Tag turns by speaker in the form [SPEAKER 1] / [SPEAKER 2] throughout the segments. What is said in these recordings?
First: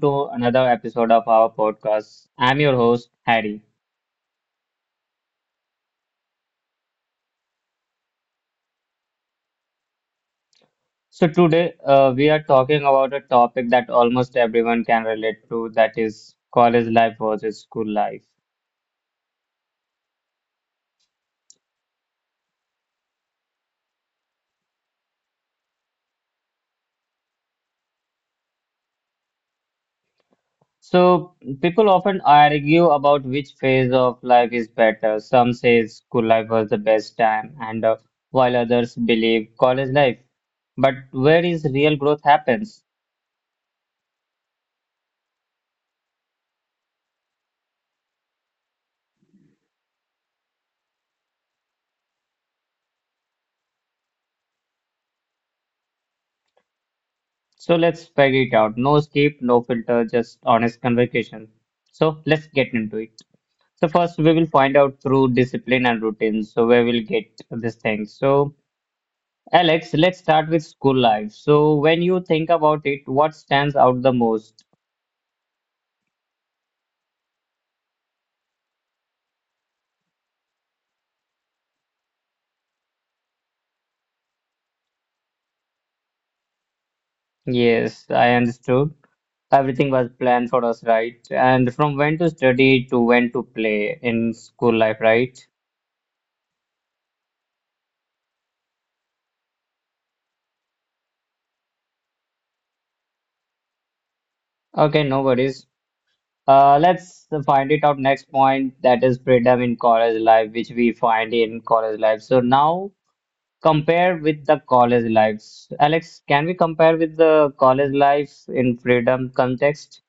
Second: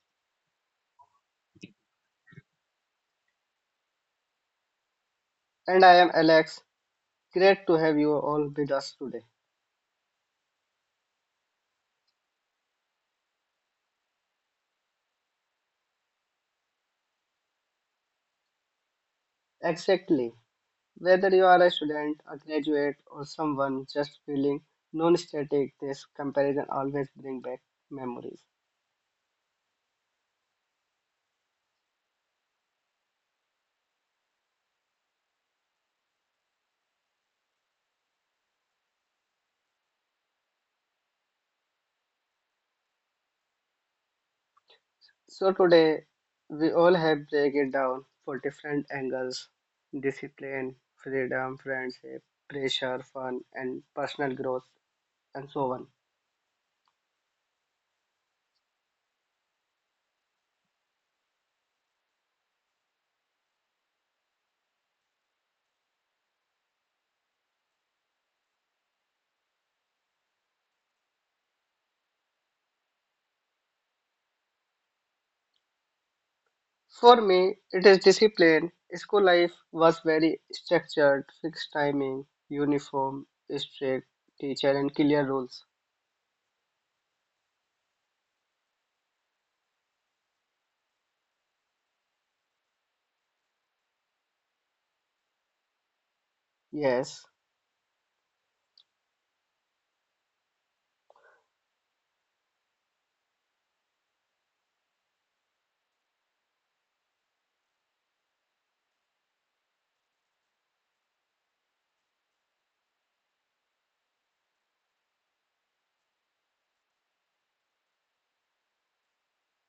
[SPEAKER 1] to another episode of our podcast. I'm your host, Harry.
[SPEAKER 2] And I am Alex. Great to have you all with us today.
[SPEAKER 1] So today we are talking about a topic that almost everyone can relate to that is college life versus school life.
[SPEAKER 2] Exactly. Whether you are a student, a graduate, or someone just feeling non static, this comparison always brings back memories.
[SPEAKER 1] So, people often argue about which phase of life is better. Some say school life was the best time, and while others believe college life. But where is real growth happens?
[SPEAKER 2] So, today we all have break it down for different angles: discipline, freedom, friendship, pressure, fun, and personal growth, and so on.
[SPEAKER 1] So let's figure it out. No escape, no filter, just honest convocation. So let's get into it. So first we will find out through discipline and routine. So where we'll get this thing. So Alex, let's start with school life. So when you think about it, what stands out the most?
[SPEAKER 2] For me, it is discipline. School life was very structured, fixed timing, uniform, strict teacher, and clear rules.
[SPEAKER 1] Yes, I understood. Everything was planned for us, right? And from when to study to when to play in school life, right?
[SPEAKER 2] Yes.
[SPEAKER 1] Okay, no worries. Let's find it out next point that is freedom in college life, which we find in college life. So now compare with the college lives. Alex, can we compare with the college life in freedom context?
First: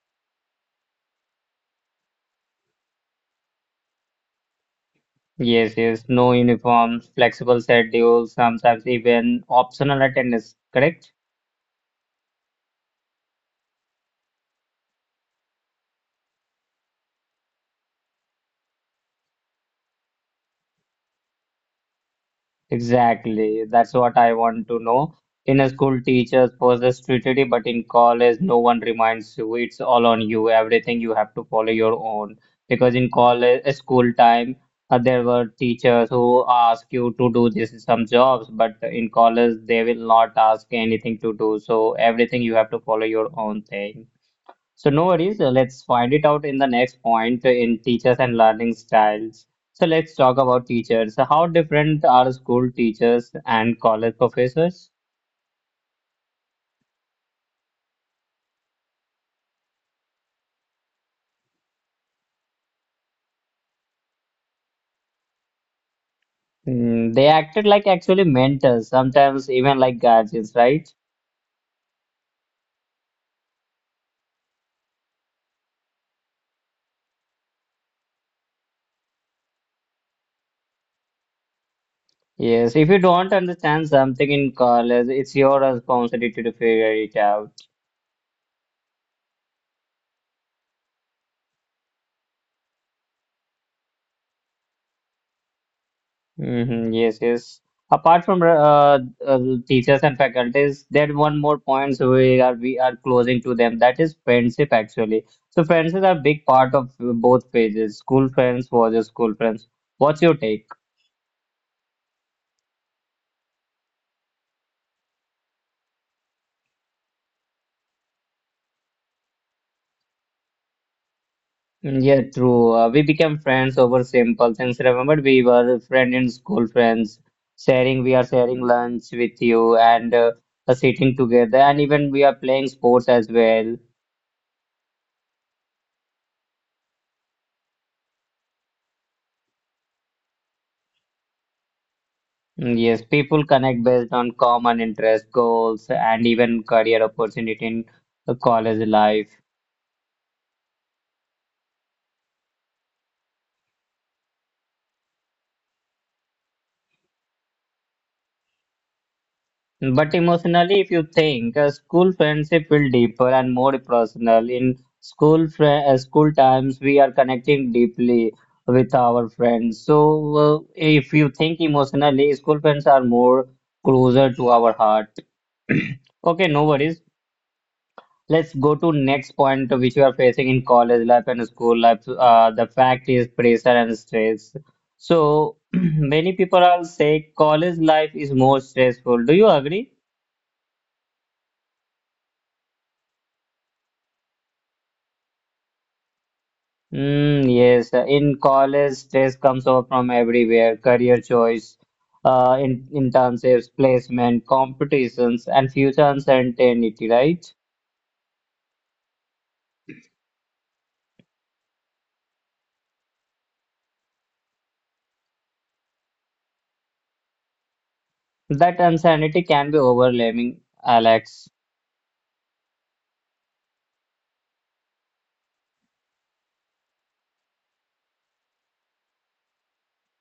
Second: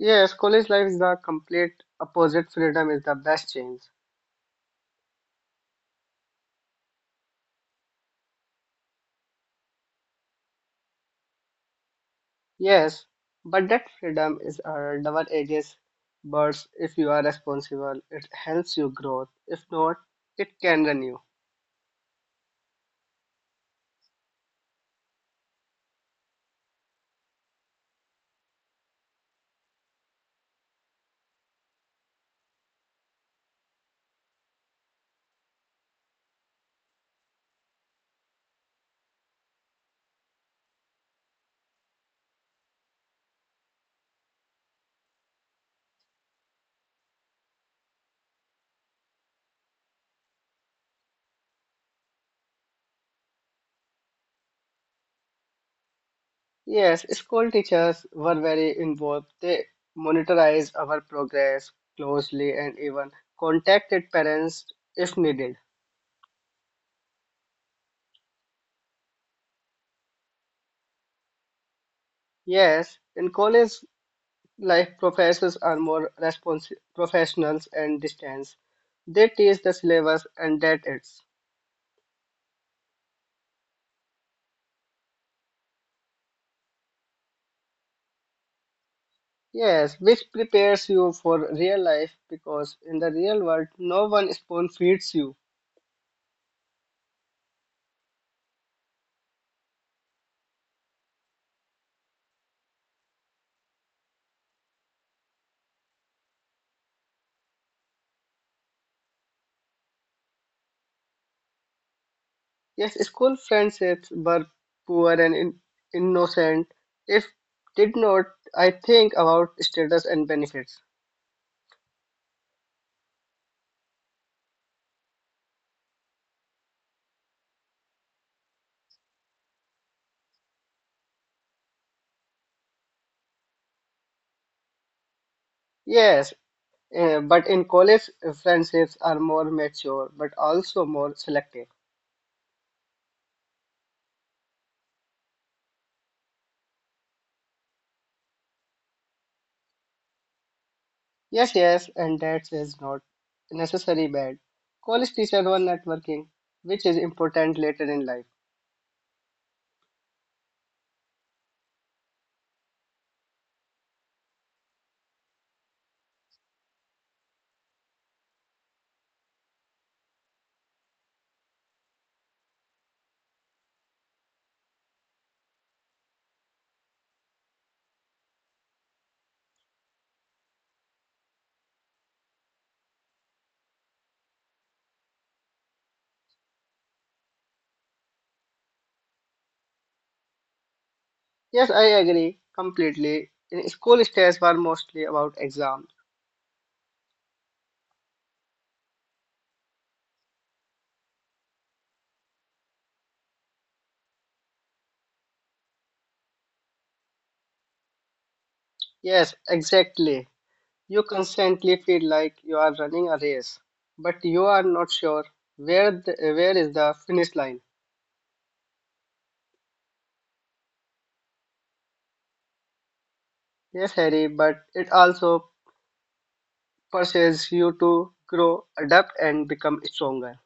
[SPEAKER 2] Yes, college life is the complete opposite. Freedom is the best change.
[SPEAKER 1] Yes, yes, no uniforms, flexible schedules, sometimes even optional attendance, correct?
[SPEAKER 2] Yes, but that freedom is a double edged sword. If you are responsible, it helps you grow. If not, it can run you.
[SPEAKER 1] Exactly. That's what I want to know. In a school, teachers post the strategy, but in college, no one reminds you. It's all on you. Everything you have to follow your own. Because in college, school time, there were teachers who ask you to do this some jobs, but in college, they will not ask anything to do. So everything you have to follow your own thing. So no worries, let's find it out in the next point in teachers and learning styles. So let's talk about teachers. So how different are school teachers and college professors?
[SPEAKER 2] Yes, school teachers were very involved. They monitorized our progress closely and even contacted parents if needed.
[SPEAKER 1] Mm, they acted like actually mentors, sometimes even like guardians, right?
[SPEAKER 2] Yes, in college life, professors are more respons professionals and distance. They teach the syllabus and that it's.
[SPEAKER 1] Yes, if you don't understand something in college, it's your responsibility to figure it out.
[SPEAKER 2] Yes, which prepares you for real life because in the real world, no one spoon feeds you.
[SPEAKER 1] Hmm, yes, yes. Apart from uh, teachers and faculties, there one more points we are closing to them. That is friendship actually. So friendships are a big part of both phases. School friends versus school friends. What's your take?
[SPEAKER 2] Yes, school friendships were poor and in innocent. If did not, I think about status and benefits.
[SPEAKER 1] Mm, yeah, true. We became friends over simple things. Remember, we were friend in school friends, sharing. We are sharing lunch with you and sitting together, and even we are playing sports as well.
[SPEAKER 2] Yes, but in college, friendships are more mature, but also more selective.
[SPEAKER 1] Mm, yes, people connect based on common interests, goals, and even career opportunity in the college life.
[SPEAKER 2] Yes, yes, and that is not necessarily bad. College teachers were networking, which is important later in life.
[SPEAKER 1] But emotionally, if you think, a school friendship will deeper and more personal. In school times, we are connecting deeply with our friends. So, if you think emotionally, school friends are more closer to our heart. Okay, no worries. Let's go to next point which you are facing in college life and school life. The fact is pressure and stress. So many people are say college life is more stressful. Do you agree?
[SPEAKER 2] Yes, I agree completely. School stress were mostly about exams.
[SPEAKER 1] Mm, yes. In college, stress comes over from everywhere. Career choice, in internships, placement, competitions, and future uncertainty. Right?
[SPEAKER 2] Yes, exactly. You constantly feel like you are running a race, but you are not sure where is the finish line.
[SPEAKER 1] That uncertainty can be overwhelming, Alex.
[SPEAKER 2] Yes, Harry, but it also pushes you to grow, adapt, and become stronger.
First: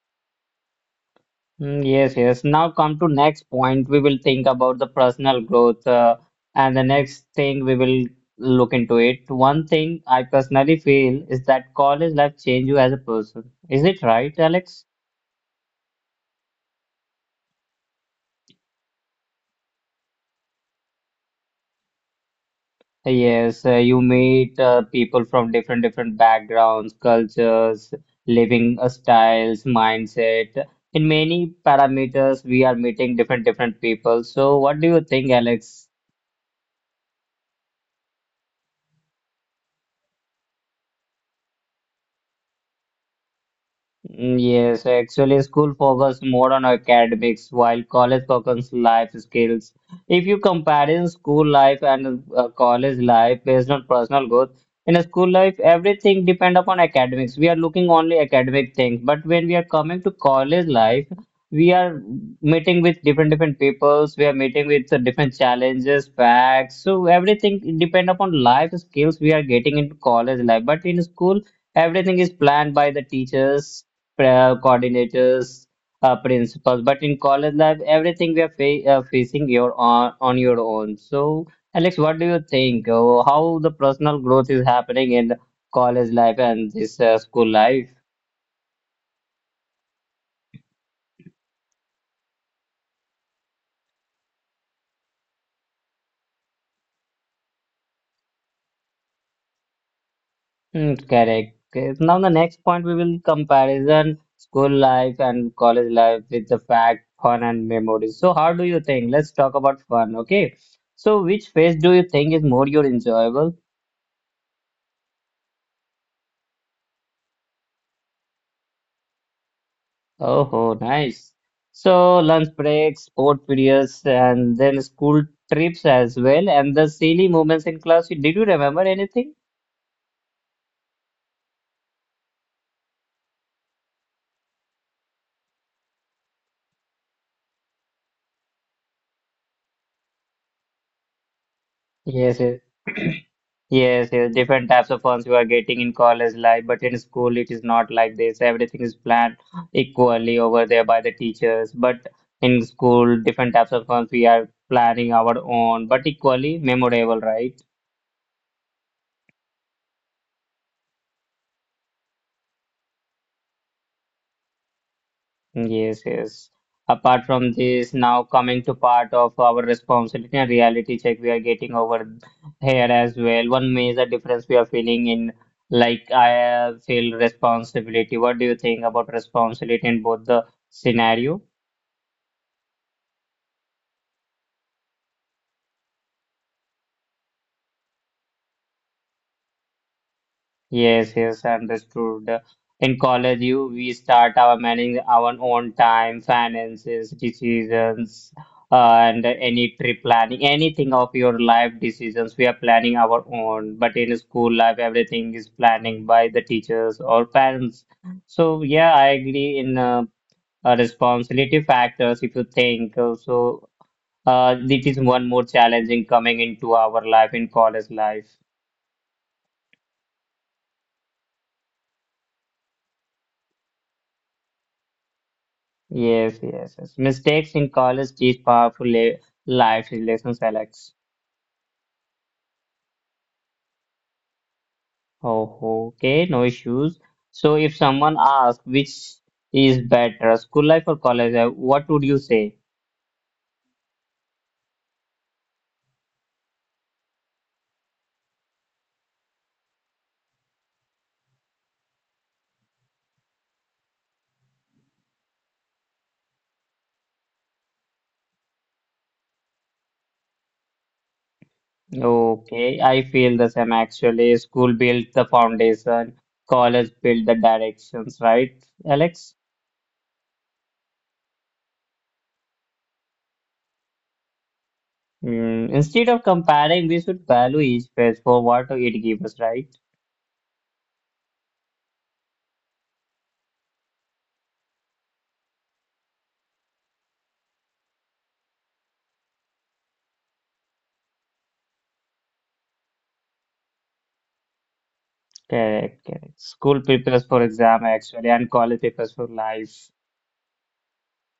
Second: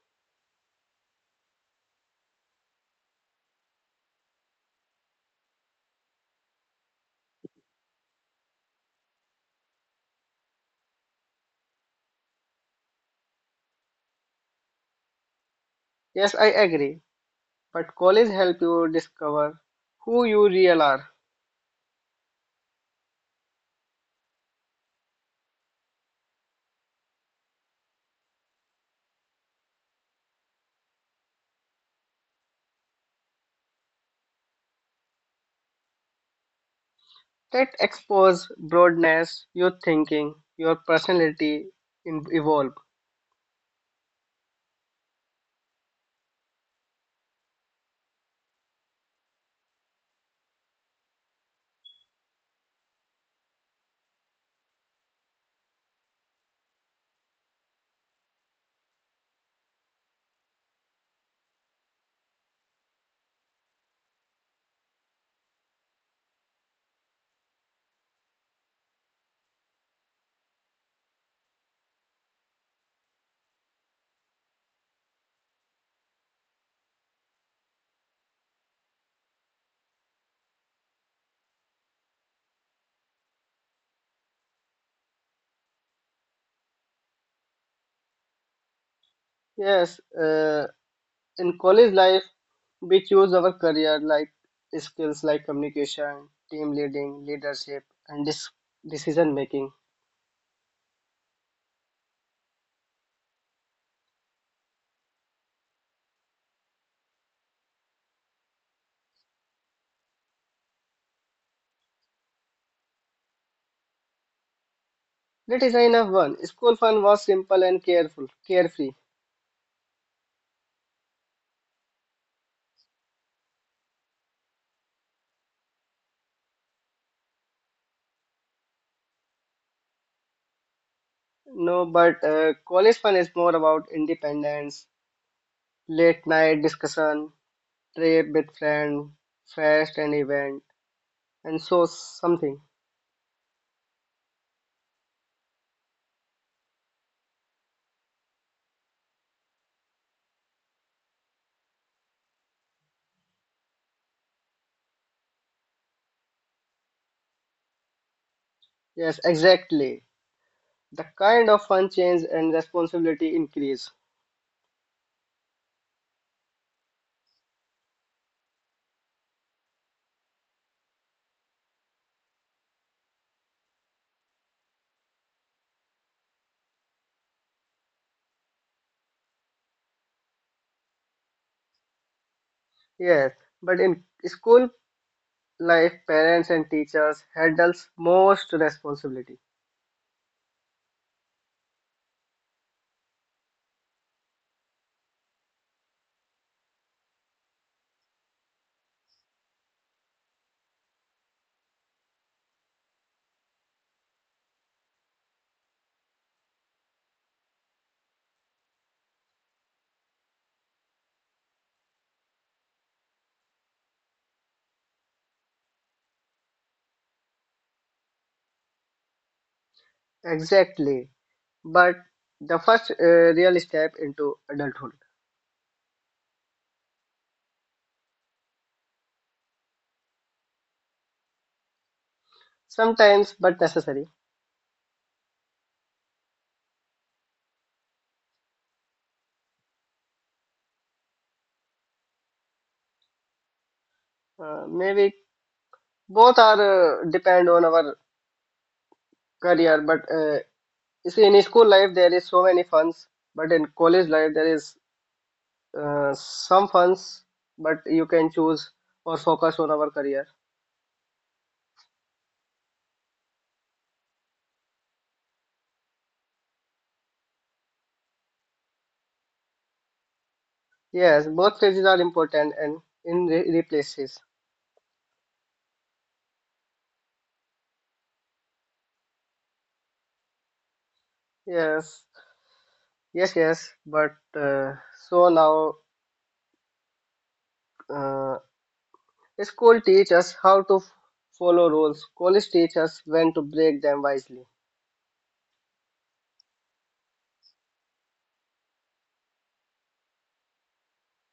[SPEAKER 1] Mm, yes, yes. Now come to next point. We will think about the personal growth, and the next thing we will look into it. One thing I personally feel is that college life change you as a person. Is it right, Alex?
[SPEAKER 2] Yes, I agree. But college help you discover who you real are.
[SPEAKER 1] Yes, you meet people from different different backgrounds, cultures, living styles, mindset. In many parameters, we are meeting different different people. So, what do you think, Alex?
[SPEAKER 2] That expose broadness, your thinking, your personality in, evolve.
[SPEAKER 1] Mm, yes, actually, school focus more on academics while college focus life skills. If you compare in school life and college life based on personal growth, in a school life, everything depend upon academics. We are looking only academic things, but when we are coming to college life, we are meeting with different different peoples. We are meeting with different challenges, facts. So everything depend upon life skills we are getting into college life. But in school, everything is planned by the teachers prayer coordinators, principals. But in college life, everything we are facing your on your own. So, Alex, what do you think? How the personal growth is happening in college life and this school life?
[SPEAKER 2] Yes, in college life we choose our career like skills like communication team leading leadership and decision making.
[SPEAKER 1] Hmm, correct. Okay, now the next point we will comparison school life and college life with the fact, fun and memories. So how do you think? Let's talk about fun, okay? So which phase do you think is more your enjoyable?
[SPEAKER 2] That is enough one school fun was simple and careful carefree.
[SPEAKER 1] Oh, oh, nice. So lunch breaks, sport periods, and then school trips as well, and the silly moments in class. Did you remember anything?
[SPEAKER 2] No, but college fun is more about independence, late night discussion, trip with friend, fest and event, and so
[SPEAKER 1] Yes, yes,
[SPEAKER 2] something.
[SPEAKER 1] yes, yes. Different types of funds you are getting in college life, but in school it is not like this. Everything is planned equally over there by the teachers. But in school, different types of funds we are planning our own, but equally memorable, right?
[SPEAKER 2] Yes, exactly, the kind of fun change and responsibility increase.
[SPEAKER 1] Yes, yes. Apart from this, now coming to part of our responsibility and reality check we are getting over here as well. One major difference we are feeling in like I feel responsibility. What do you think about responsibility in both the scenario?
[SPEAKER 2] Yes, but in school life parents and teachers handles most responsibility.
[SPEAKER 1] Yes, yes, understood. In college, you we start our managing our own time, finances, decisions, and any trip planning, anything of your life decisions, we are planning our own. But in school life, everything is planning by the teachers or parents. So yeah, I agree in responsibility factors. If you think uh, so, this is one more challenging coming into our life in college life.
[SPEAKER 2] Exactly, but the first real step into adulthood.
[SPEAKER 1] Yes, yes, yes. Mistakes in college teach powerful life lessons, Alex.
[SPEAKER 2] Sometimes but necessary.
[SPEAKER 1] Oh, okay, no issues. So, if someone asks which is better, school life or college life, what would you say?
[SPEAKER 2] Maybe both are depend on our career, but you see in school life there is so many funds, but in college life there is some funds, but you can choose or focus on our career.
[SPEAKER 1] Okay, I feel the same actually. School built the foundation, college built the directions, right, Alex?
[SPEAKER 2] Yes, both phases are important and in replaces.
[SPEAKER 1] Mm, instead of comparing, we should value each phase for what it gives us, right?
[SPEAKER 2] Yes. Yes, yes, but so now uh, school teach us how to follow rules. College teach us when to break them wisely.
[SPEAKER 1] Correct, correct. School prepares for exam actually, and college prepares for life.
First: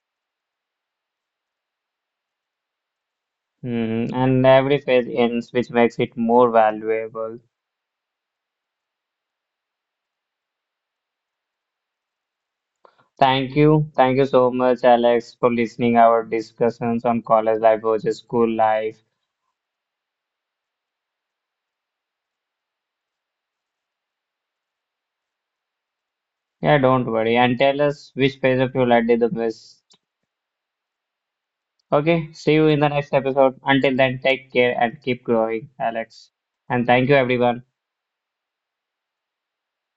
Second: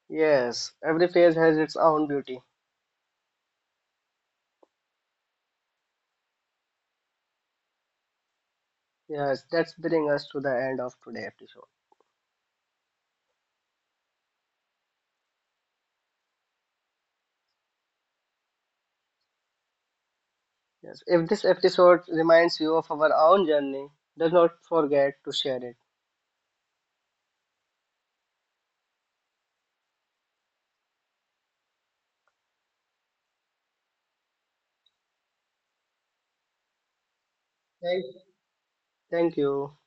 [SPEAKER 2] Yes, every phase has its own beauty.
[SPEAKER 1] Mhm, and every phase ends, which makes it more valuable.
[SPEAKER 2] Yes, that's bringing us to the end of today's episode.
[SPEAKER 1] Thank you. Thank you so much, Alex, for listening our discussions on college life versus school life.
[SPEAKER 2] Yes, if this episode reminds you of our own journey, do not forget to share it.
[SPEAKER 1] Yeah, don't worry. And tell us which phase of your life did the best. Okay, see you in the next episode. Until then, take care and keep growing, Alex. And thank you, everyone.
[SPEAKER 2] Thank, Thank you.